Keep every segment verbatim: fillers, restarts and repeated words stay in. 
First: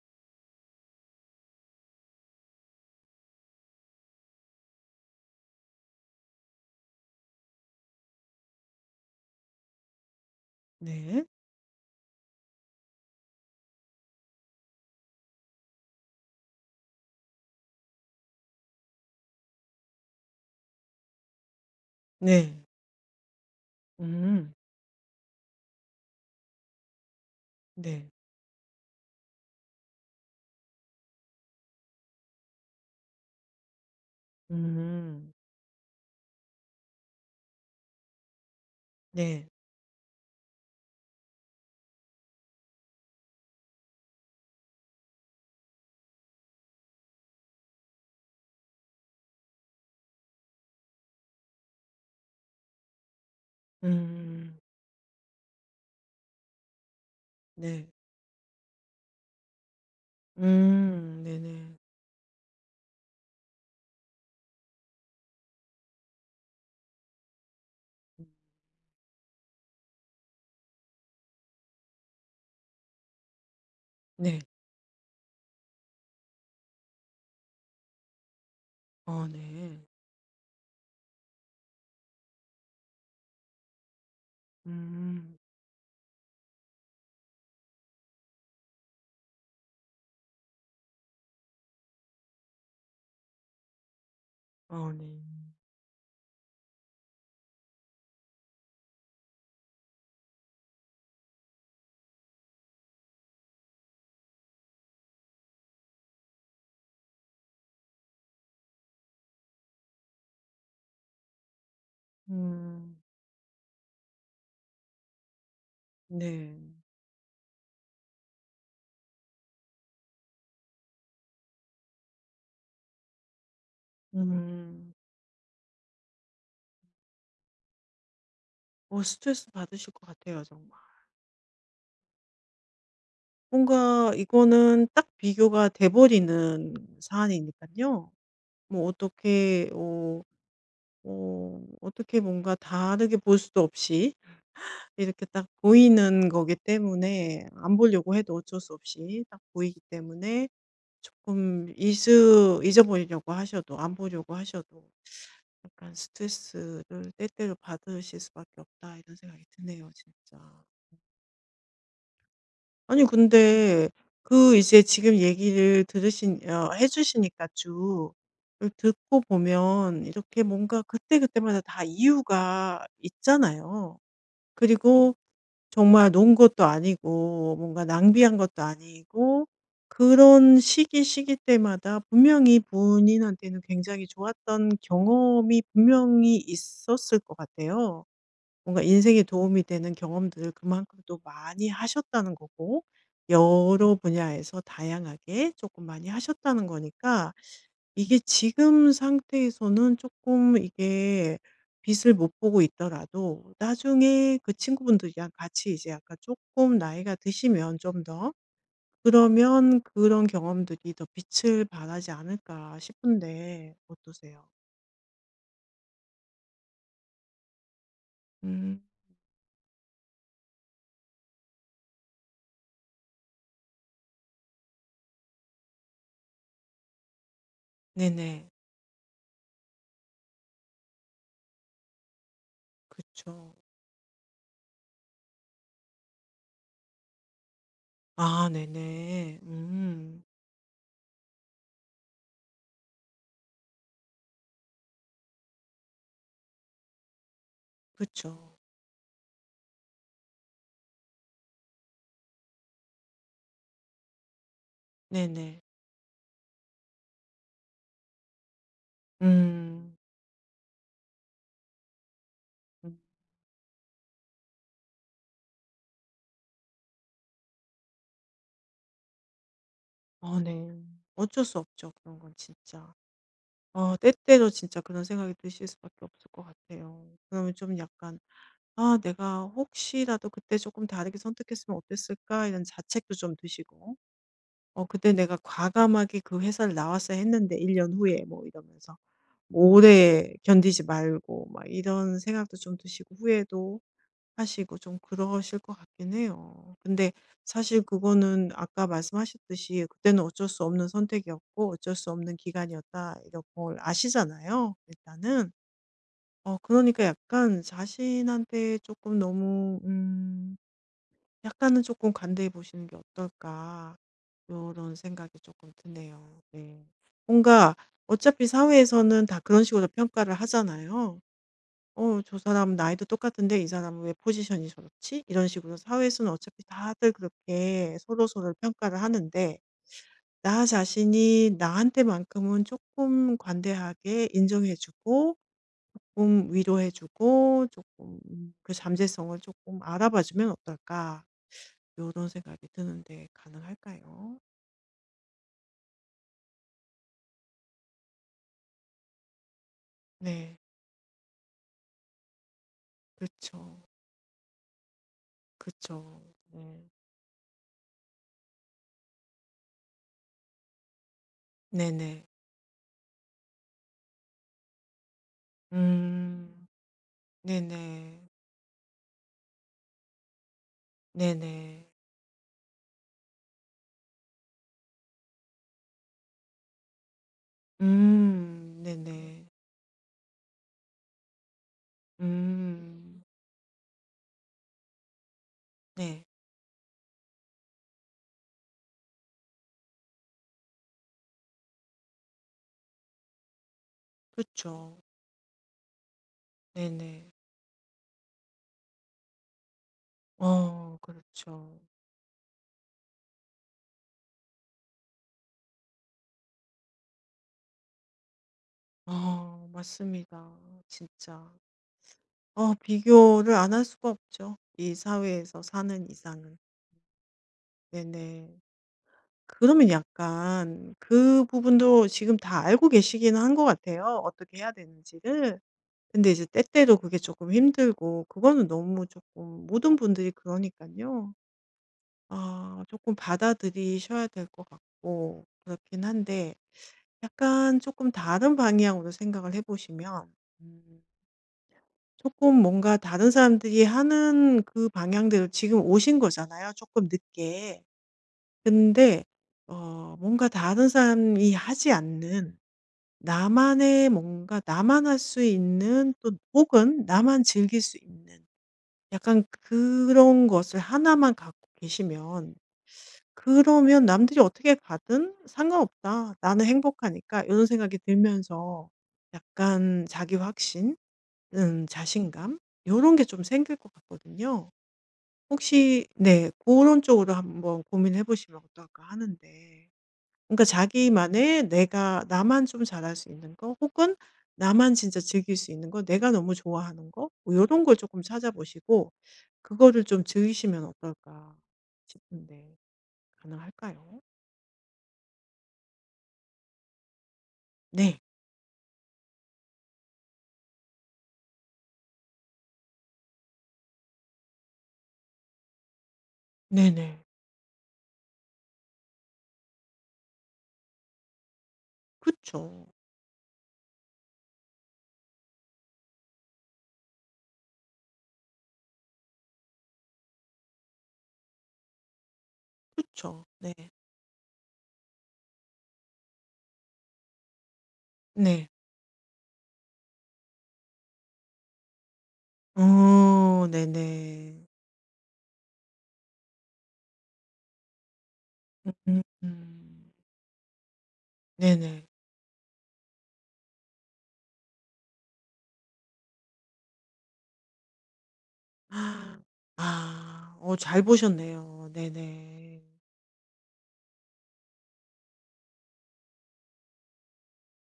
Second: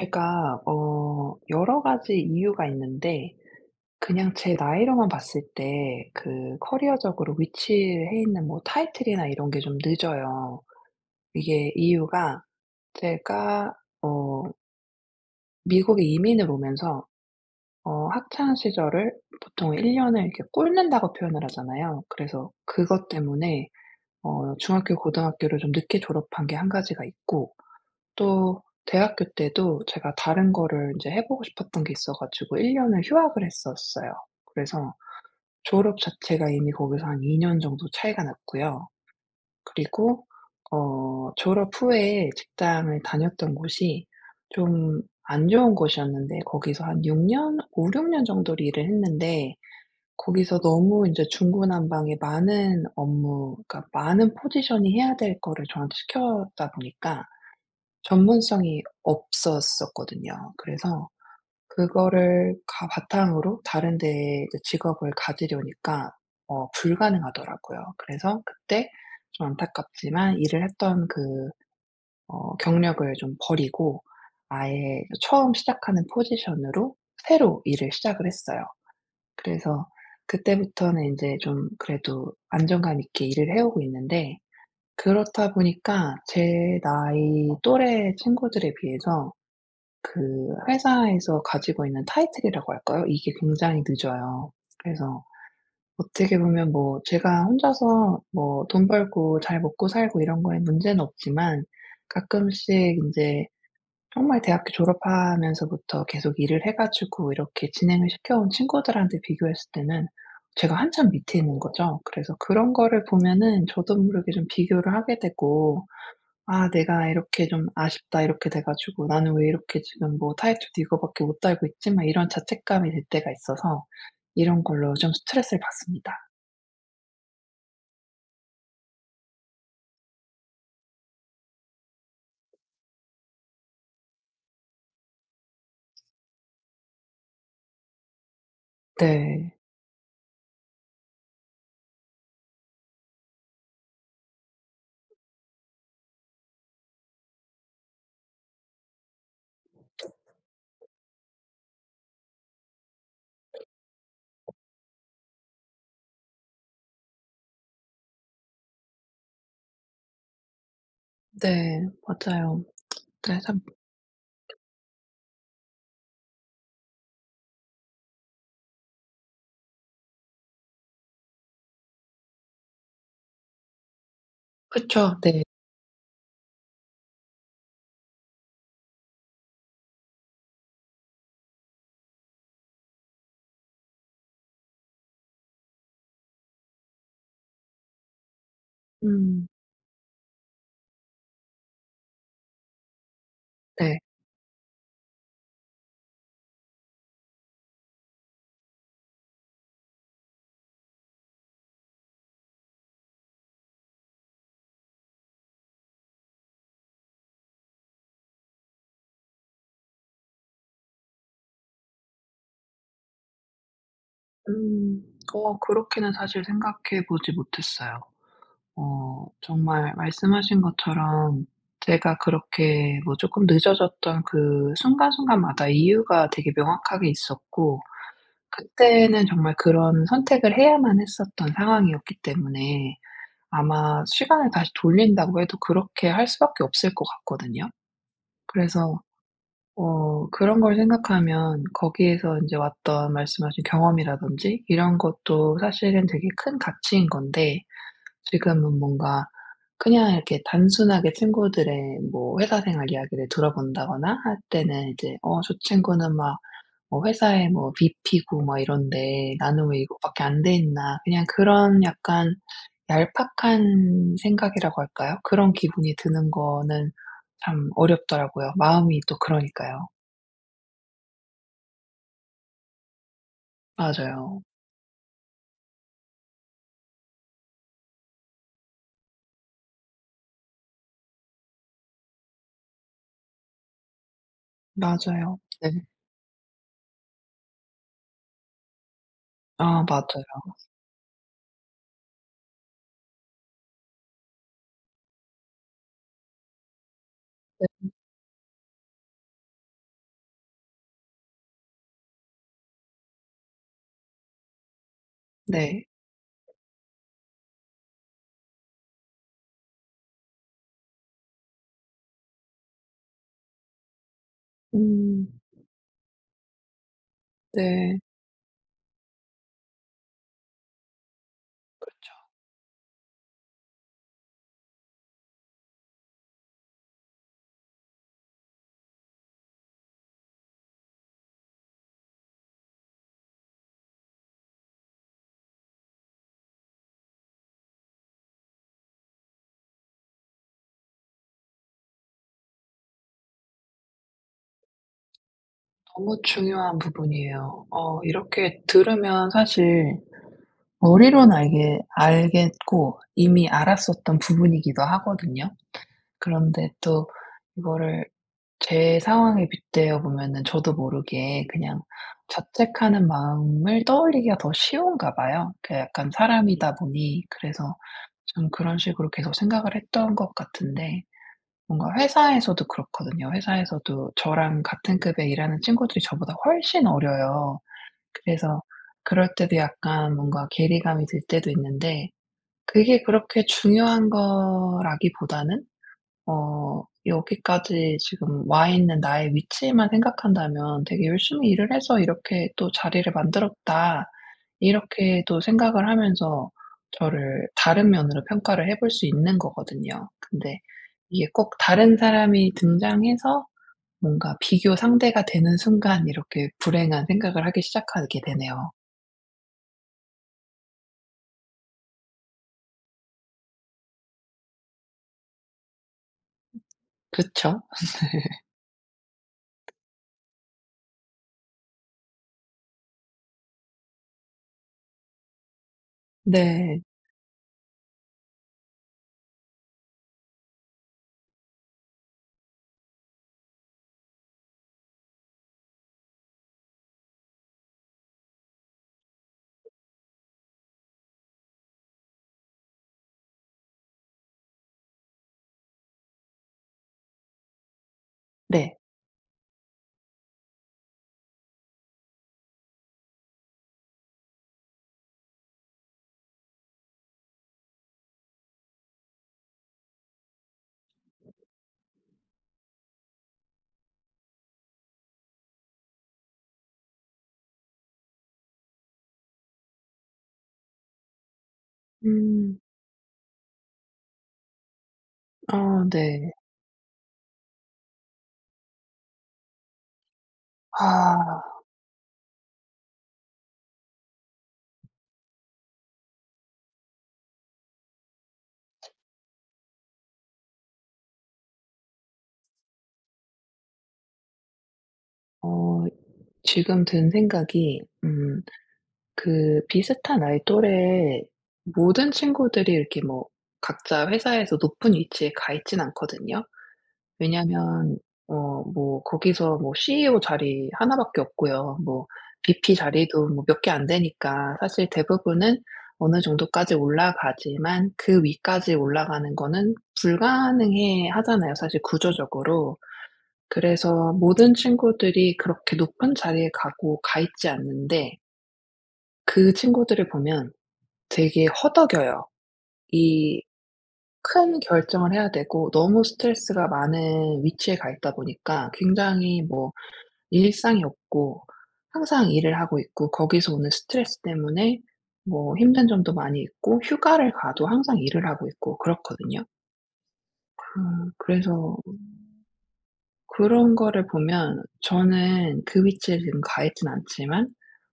제가 어 여러 가지 이유가 있는데, 그냥 제 나이로만 봤을 때 그 커리어적으로 위치해 있는 뭐 타이틀이나 이런 게 좀 늦어요. 네. 이게 이유가, 제가 어 미국에 이민을 오면서 어 학창 시절을 보통 일 년 년을 이렇게 꿇는다고 표현을 하잖아요. 그래서 네. 그것 때문에 음. 어 중학교, 고등학교를 좀 늦게 졸업한 게 한 가지가 있고, 네. 또 대학교 때도 제가 다른 거를 인제 해 보고 싶었던 게 있어 가지고 일 년 년을 휴학을 했었어요. 그래서 음. 졸업 자체가 이미 거기서 한 이 년 정도 차이가 났고요. 네. 그리고 어 졸업 후에 직장을 다녔던 곳이 좀 안 좋은 곳이었는데, 거기서 한 6 년, 오륙 년 정도를 일을 했는데, 거기서 너무 인제 중구난방에 많은 업무, 그러니까 많은 음. 포지션이 해야 될 거를 저한테 시켰다 보니까 네. 전문성이 없었었거든요. 그래서 음. 네네. 그거를 가 바탕으로 다른 데에 이제 직업을 가지려니까 어 불가능하더라고요. 그래서 그때 좀 안타깝지만 일을 했던 그 어 경력을 좀 버리고 네. 아예 처음 시작하는 포지션으로 새로 일을 시작을 했어요. 어 네. 그래서 그때부터는 인제 좀 그래도 안정감 있게 일을 해 오고 있는데, 음. 그렇다 보니까 제 나이 또래 친구들에 비해서 그 회사에서 가지고 있는 타이틀이라고 할까요? 이게 굉장히 늦어요. 어 네. 그래서 어떻게 보면 뭐 제가 혼자서 뭐 돈 벌고 잘 먹고 살고 이런 거에 문제는 없지만, 가끔씩 인제 정말 대학교 졸업하면서부터 계속 일을 해 가지고 이렇게 진행을 시켜온 친구들한테 비교했을 때는 제가 한참 밑에 있는 거죠. 그래서 그런 음. 거를 보면은 저도 모르게 좀 비교를 하게 되고, 네. '아, 내가 이렇게 좀 아쉽다.' 이렇게 돼 가지고, '나는 왜 이렇게 지금 뭐 타이틀도 이거밖에 못 달고 있지?' 막 이런 자책감이 들 때가 있어서 이런 음. 걸로 좀 스트레스를 받습니다. 어 스트레스 받으실 것 같아요, 정말. 뭔가 이거는 딱 비교가 돼 버리는 사안이니깐요. 뭐 네. 어떻게 어 어 어떻게 뭔가 다르게 볼 수도 없이 이렇게 딱 보이는 거기 때문에, 안 보려고 해도 어쩔 수 없이 딱 보이기 때문에, 조금 잊으 잊어버리려고 하셔도 안 보려고 하셔도 약간 '스트레스를 때때로 받으실 수밖에 없다.' 이런 생각이 드네요, 진짜. 네. 맞아요. 아니 네, 참. 근데 그 이제 지금 얘기를 들으신, 어 해 주시니까 쭉 그 듣고 보면 이렇게 뭔가 그때그때마다 다 이유가 있잖아요. 그리고 그쵸. 네. 정말 놓은 것도 아니고, 뭔가 낭비한 것도 아니고, 그런 시기, 시기 때마다 분명히 본인한테는 굉장히 좋았던 경험이 분명히 있었을 것 같아요. 뭔가 인생에 음. 도움이 되는 경험들을 그만큼 또 많이 하셨다는 거고, 여러 네. 분야에서 다양하게 조금 많이 하셨다는 거니까, 이게 지금 상태에서는 조금, 이게 빛을 못 보고 있더라도 나중에 그 친구분들이랑 같이 이제 약간 조금 나이가 드시면 좀 더, 그러면 그런 경험들이 더 빛을 발하지 않을까 싶은데, 어떠세요? 음. 어 그렇게는 사실 생각해 보지 못했어요. 음 어 정말 말씀하신 것처럼 제가 그렇게 뭐 조금 늦어졌던 그 순간순간마다 이유가 되게 명확하게 있었고, 네네. 그때는 정말 그런 선택을 해야만 했었던 상황이었기 때문에 그쵸. 아마 시간을 다시 돌린다고 해도 그렇게 할 수밖에 없을 것 같거든요. 아 그래서 네네. 음. 어 그런 걸 생각하면 거기에서 이제 왔던, 말씀하신 경험이라든지 이런 것도 사실은 되게 큰 가치인 건데, 그쵸. 지금은 뭔가 그냥 이렇게 단순하게 친구들의 뭐 회사 생활 이야기를 들어본다거나 할 때는 이제 "어, 저 네네. 친구는 막 뭐 회사에 뭐 브이피고 막 이런데 나는 왜 음. 이것밖에 안 돼 있나." 그냥 그런 약간 음. 얄팍한 생각이라고 할까요? 그런 기분이 드는 거는 참 어렵더라고요. 마음이 또 그러니까요. 아 네. 어쩔 수 없죠. 그런 건 진짜. 어 맞아요. 때때로 진짜 그런 생각이 드실 수밖에 없을 것 같아요. 그러면 좀 약간 '아 내가 혹시라도 그때 조금 다르게 선택했으면 어땠을까?' 이런 자책도 좀 드시고, 어 '그때 내가 맞아요. 네. 과감하게 그 회사를 나왔어야 했는데 일 년 후에.' 뭐 이러면서. 뭐 아, 맞아요. 오래 견디지 말고, 막 이런 생각도 좀 드시고 후회도 하시고 좀 그러실 것 같긴 해요. 근데 사실 네. 그거는 아까 말씀하셨듯이 그때는 어쩔 수 없는 선택이었고 어쩔 수 없는 기간이었다, 이런 걸 아시잖아요, 일단은. 네. 어 그러니까 약간 자신한테 조금 너무, 음 약간은 조금 관대해 보시는 게 어떨까, 이런 생각이 음. 조금 드네요. 네. 뭔가 네. 어차피 사회에서는 다 그런 식으로 평가를 하잖아요. '어 저 사람 나이도 똑같은데 이 사람은 왜 포지션이 저렇지?' 이런 식으로 사회에서는 어차피 다들 그렇게 서로서로 평가를 하는데, 나 자신이 나한테만큼은 조금 관대하게 인정해 주고, 조금 위로해 주고, 조금, 음, 그 잠재성을 조금 알아봐 주면 어떨까? 이런 생각이 드는데, 가능할까요? 너무 중요한 부분이에요. 어 이렇게 들으면 사실 네. 머리로는 알게 알겠고 그렇 이미 죠 알았었던 부분이기도 하거든요. 그죠 그런데 네. 또 이거를 제 상황에 빗대어 보면은 저도 모르게 그냥 네네. 자책하는 마음을 떠올리기가 더 쉬운가 봐요. 그 약간 음. 사람이다 보니. 그래서 네네. 좀 그런 식으로 계속 생각을 했던 것 같은데, 네네. 뭔가 회사에서도 그렇거든요. 회사에서도 저랑 같은 급에 일하는 친구들이 저보다 훨씬 어려요. 그래서 음. 그럴 네네. 때도 약간 뭔가 괴리감이 들 때도 있는데, 그게 음. 그렇게 중요한 거라기보다는 네. 어 여기까지 지금 와 있는 나의 위치만 생각한다면 '되게 열심히 일을 해서 이렇게 또 자리를 만들었다.' 그쵸. 이렇게 또 생각을 하면서 네네. 저를 다른 면으로 평가를 해볼 수 있는 거거든요. 근데 어 이게 꼭 그렇죠. 다른 사람이 등장해서 뭔가 비교 상대가 되는 순간 이렇게 불행한 생각을 하기 시작하게 되네요. 어 맞습니다. 진짜. 어 비교를 안 할 수가 없죠, 이 사회에서 사는 이상은. 그쵸. 네네. 그러면 약간 그 부분도 지금 다 알고 계시기는 한 것 같아요, 어떻게 해야 되는지를. 근데 이제 네. 때때로 그게 조금 힘들고, 그거는 너무 조금, 모든 분들이 그러니깐요. 아 조금 받아들이셔야 될 것 같고 그렇긴 한데, 약간 조금 다른 방향으로 생각을 해 보시면, 음금 뭔가 다른 사람들이 하는 그 방향대로 지금 오신 거잖아요, 조금 늦게. 네. 근데 어 뭔가 다른 사람이 하지 않는 나만의, 뭔가 나만 할 수 있는, 또 혹은 나만 즐길 수 있는 약간 그런 것을 하나만 갖고 계시면, 그러면 '남들이 어떻게 가든 상관없다. 나는 행복하니까.' 이런 생각이 들면서 약간 자기 확신, 음 자신감, 음. 이런 게 좀 생길 것 같거든요. 아, 혹시 네. 네 그런 쪽으로 한번 고민해 보시면 어떨까 하는데. 그러니까 아. 자기만의, 내가 나만 좀 잘할 수 있는 거, 혹은 나만 진짜 즐길 수 있는 거, 내가 너무 좋아하는 거뭐런걸 조금 찾아보시고, 그거를 좀 즐기시면 어떨까 싶은데, 가능할까요? 어 지금 든 생각이, 네. 음 그 비슷한 아이 또래 모든 친구들이 이렇게 뭐 각자 회사에서 높은 위치에 가 있진 않거든요. 네네. 왜냐하면 어 뭐 거기서 뭐 씨이오 자리 하나 밖에 없고요. 뭐 브이피 그쵸. 자리도 뭐 몇 개 안 되니까 사실 대부분은 어느 정도까지 올라가지만 그 위까지 올라가는 거는 불가능해 하잖아요, 사실 구조적으로. 그쵸. 네. 그래서 모든 친구들이 그렇게 높은 자리에 가고 가 있지 않는데, 네. 그 친구들을 보면 되게 허덕여요. 이 어 네네. 큰 결정을 해야 되고 너무 스트레스가 많은 위치에 가 있다 보니까 굉장히 뭐 음음. 일상이 없고, 네네. 항상 일을 하고 있고, 거기서 오는 스트레스 때문에 뭐 힘든 점도 많이 있고, 휴가를 가도 항상 일을 하고 있고 아. 그렇거든요. 아, 어 잘 음 그래서 보셨네요. 네네. 그런 거를 보면 저는 그 위치에 지금 가 있진 않지만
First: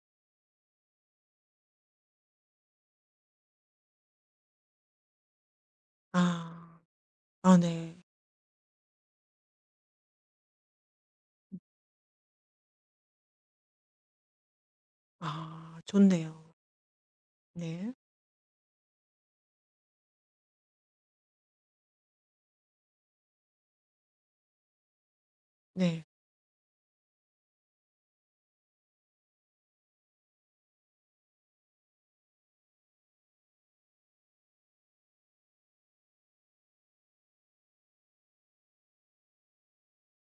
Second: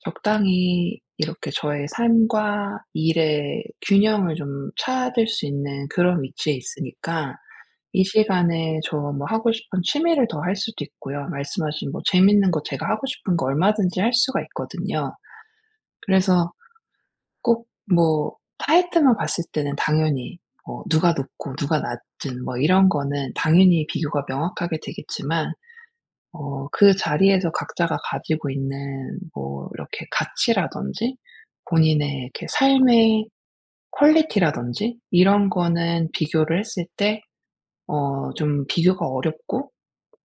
적당히 이렇게 저의 삶과 일의 균형을 좀 찾을 수 있는 그런 위치에 아. 있으니까 아 네. 이 시간에 저 뭐 하고 싶은 취미를 더 할 수도 있고요. 말씀하신 뭐 재밌는 거, 제가 하고 싶은 거 얼마든지 할 수가 있거든요. 아 그래서 좋네요. 꼭 네. 뭐 타이틀만 봤을 때는 당연히 뭐 누가 높고 누가 낮든 뭐 이런 거는 당연히 비교가 명확하게 되겠지만, 네. 어 그 자리에서 각자가 가지고 있는 뭐 이렇게 가치라든지 본인의 이렇게 삶의 퀄리티라든지 이런 거는 비교를 했을 때 어 좀 비교가 어렵고,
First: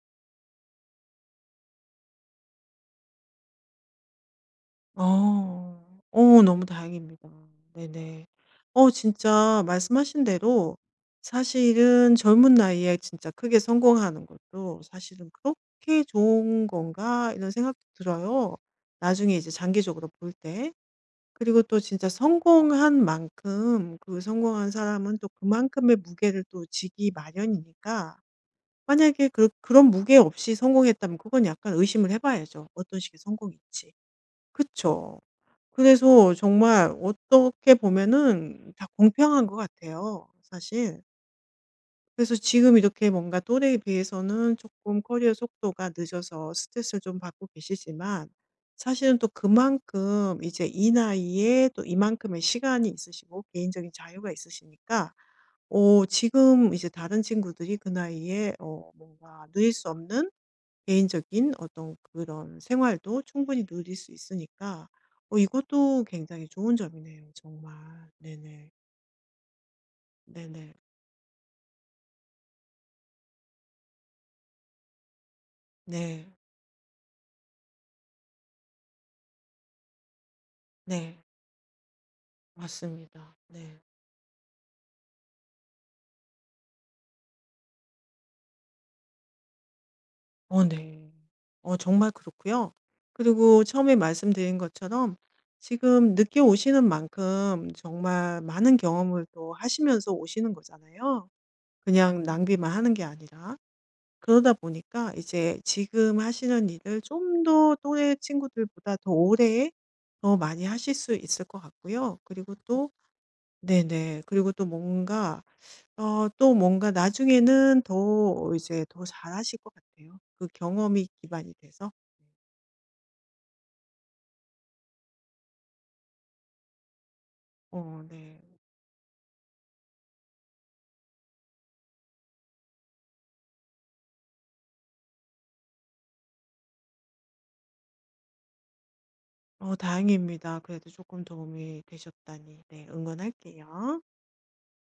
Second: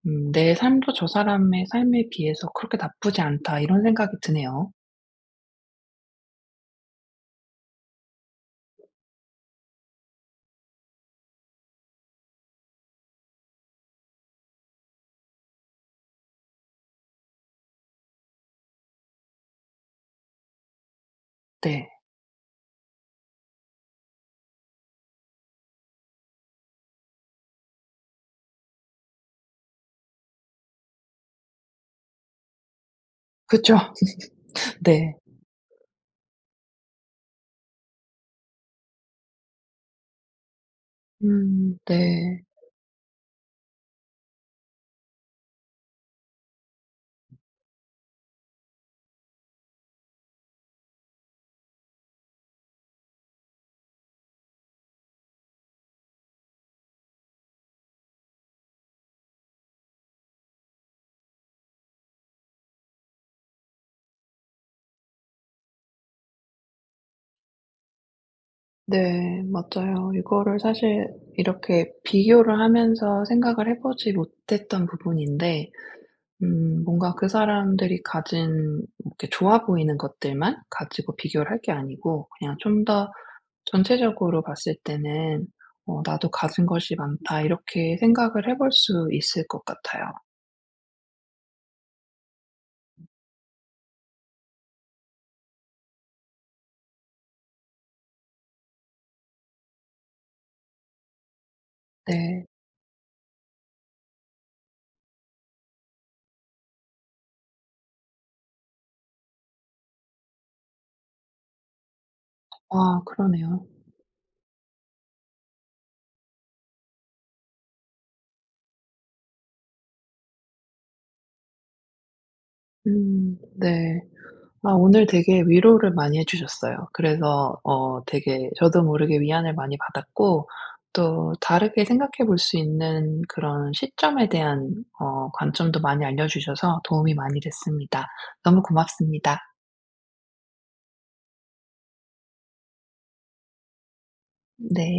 음 '내 삶도 저 사람의 삶에 비해서 그렇게 나쁘지 않다.' 이런 생각이 드네요. 어. 어 너무 다행입니다. 네네. 어 진짜 말씀하신 대로 사실은 젊은 나이에 진짜 크게 성공하는 것도 '사실은 그렇게 좋은 건가?' 이런 생각도 들어요. 나중에 이제 장기적으로 볼 때. 그리고 또 네. 진짜 성공한 만큼 그 성공한 사람은 또 그만큼의 무게를 또 지기 마련이니까, 만약에 그 그런 무게 없이 성공했다면 그건 약간 의심을 해 봐야죠, 어떤 식의 그쵸. 성공일지. 네. 그쵸? 그래서 정말 어떻게 보면은 다 공평한 것 같아요, 사실. 음. 그래서 네. 지금 이렇게 뭔가 또래에 비해서는 조금 커리어 속도가 늦어서 스트레스를 좀 받고 계시지만, 사실은 또 그만큼 이제 이 나이에 또 이만큼의 시간이 있으시고 개인적인 자유가 있으시니까, 어 지금 이제 다른 친구들이 그 나이에 어 뭔가 누릴 수 없는 개인적인 어떤 그런 생활도 충분히 누릴 수 있으니까, 어 이것도 굉장히 좋은 점이네요, 정말. 네네. 네. 맞아요. 이거를 네네. 사실 이렇게 비교를 하면서 생각을 해 보지 못했던 부분인데, 네. 음 뭔가 그 사람들이 가진 이렇게 좋아 보이는 것들만 가지고 네. 비교를 할 게 아니고 그냥 좀 더 맞습니다. 네. 전체적으로 봤을 때는, '어, 나도 가진 것이 많다.' 이렇게 생각을 해볼 수 있을 것 같아요. 어 네. 어 정말 그렇고요. 그리고 처음에 말씀드린 것처럼 지금 늦게 오시는 만큼 정말 많은 경험을 또 하시면서 오시는 거잖아요. 그냥 네. 낭비만 하는 게 아니라. 그러다 보니까 이제 지금 하시는 일을 좀 더 또래 친구들보다 더 오래, 더 많이 하실 수 있을 것 같고요. 그리고 또 아, 그러네요. 네네. 그리고 또 뭔가 어 또 뭔가 나중에는 더 이제 더 잘하실 것 같아요. 그 경험이 기반이 돼서. 음. 네. 아, 오늘 되게 위로를 많이 해 주셨어요. 그래서 어 어 네. 되게 저도 모르게 위안을 많이 받았고, 또 다르게 생각해 볼 수 있는 그런 시점에 대한 어 관점도 많이 알려 주셔서 도움이 많이 됐습니다. 너무 고맙습니다. 어 다행입니다. 그래도 조금 도움이 되셨다니. 네. 응원할게요. 네.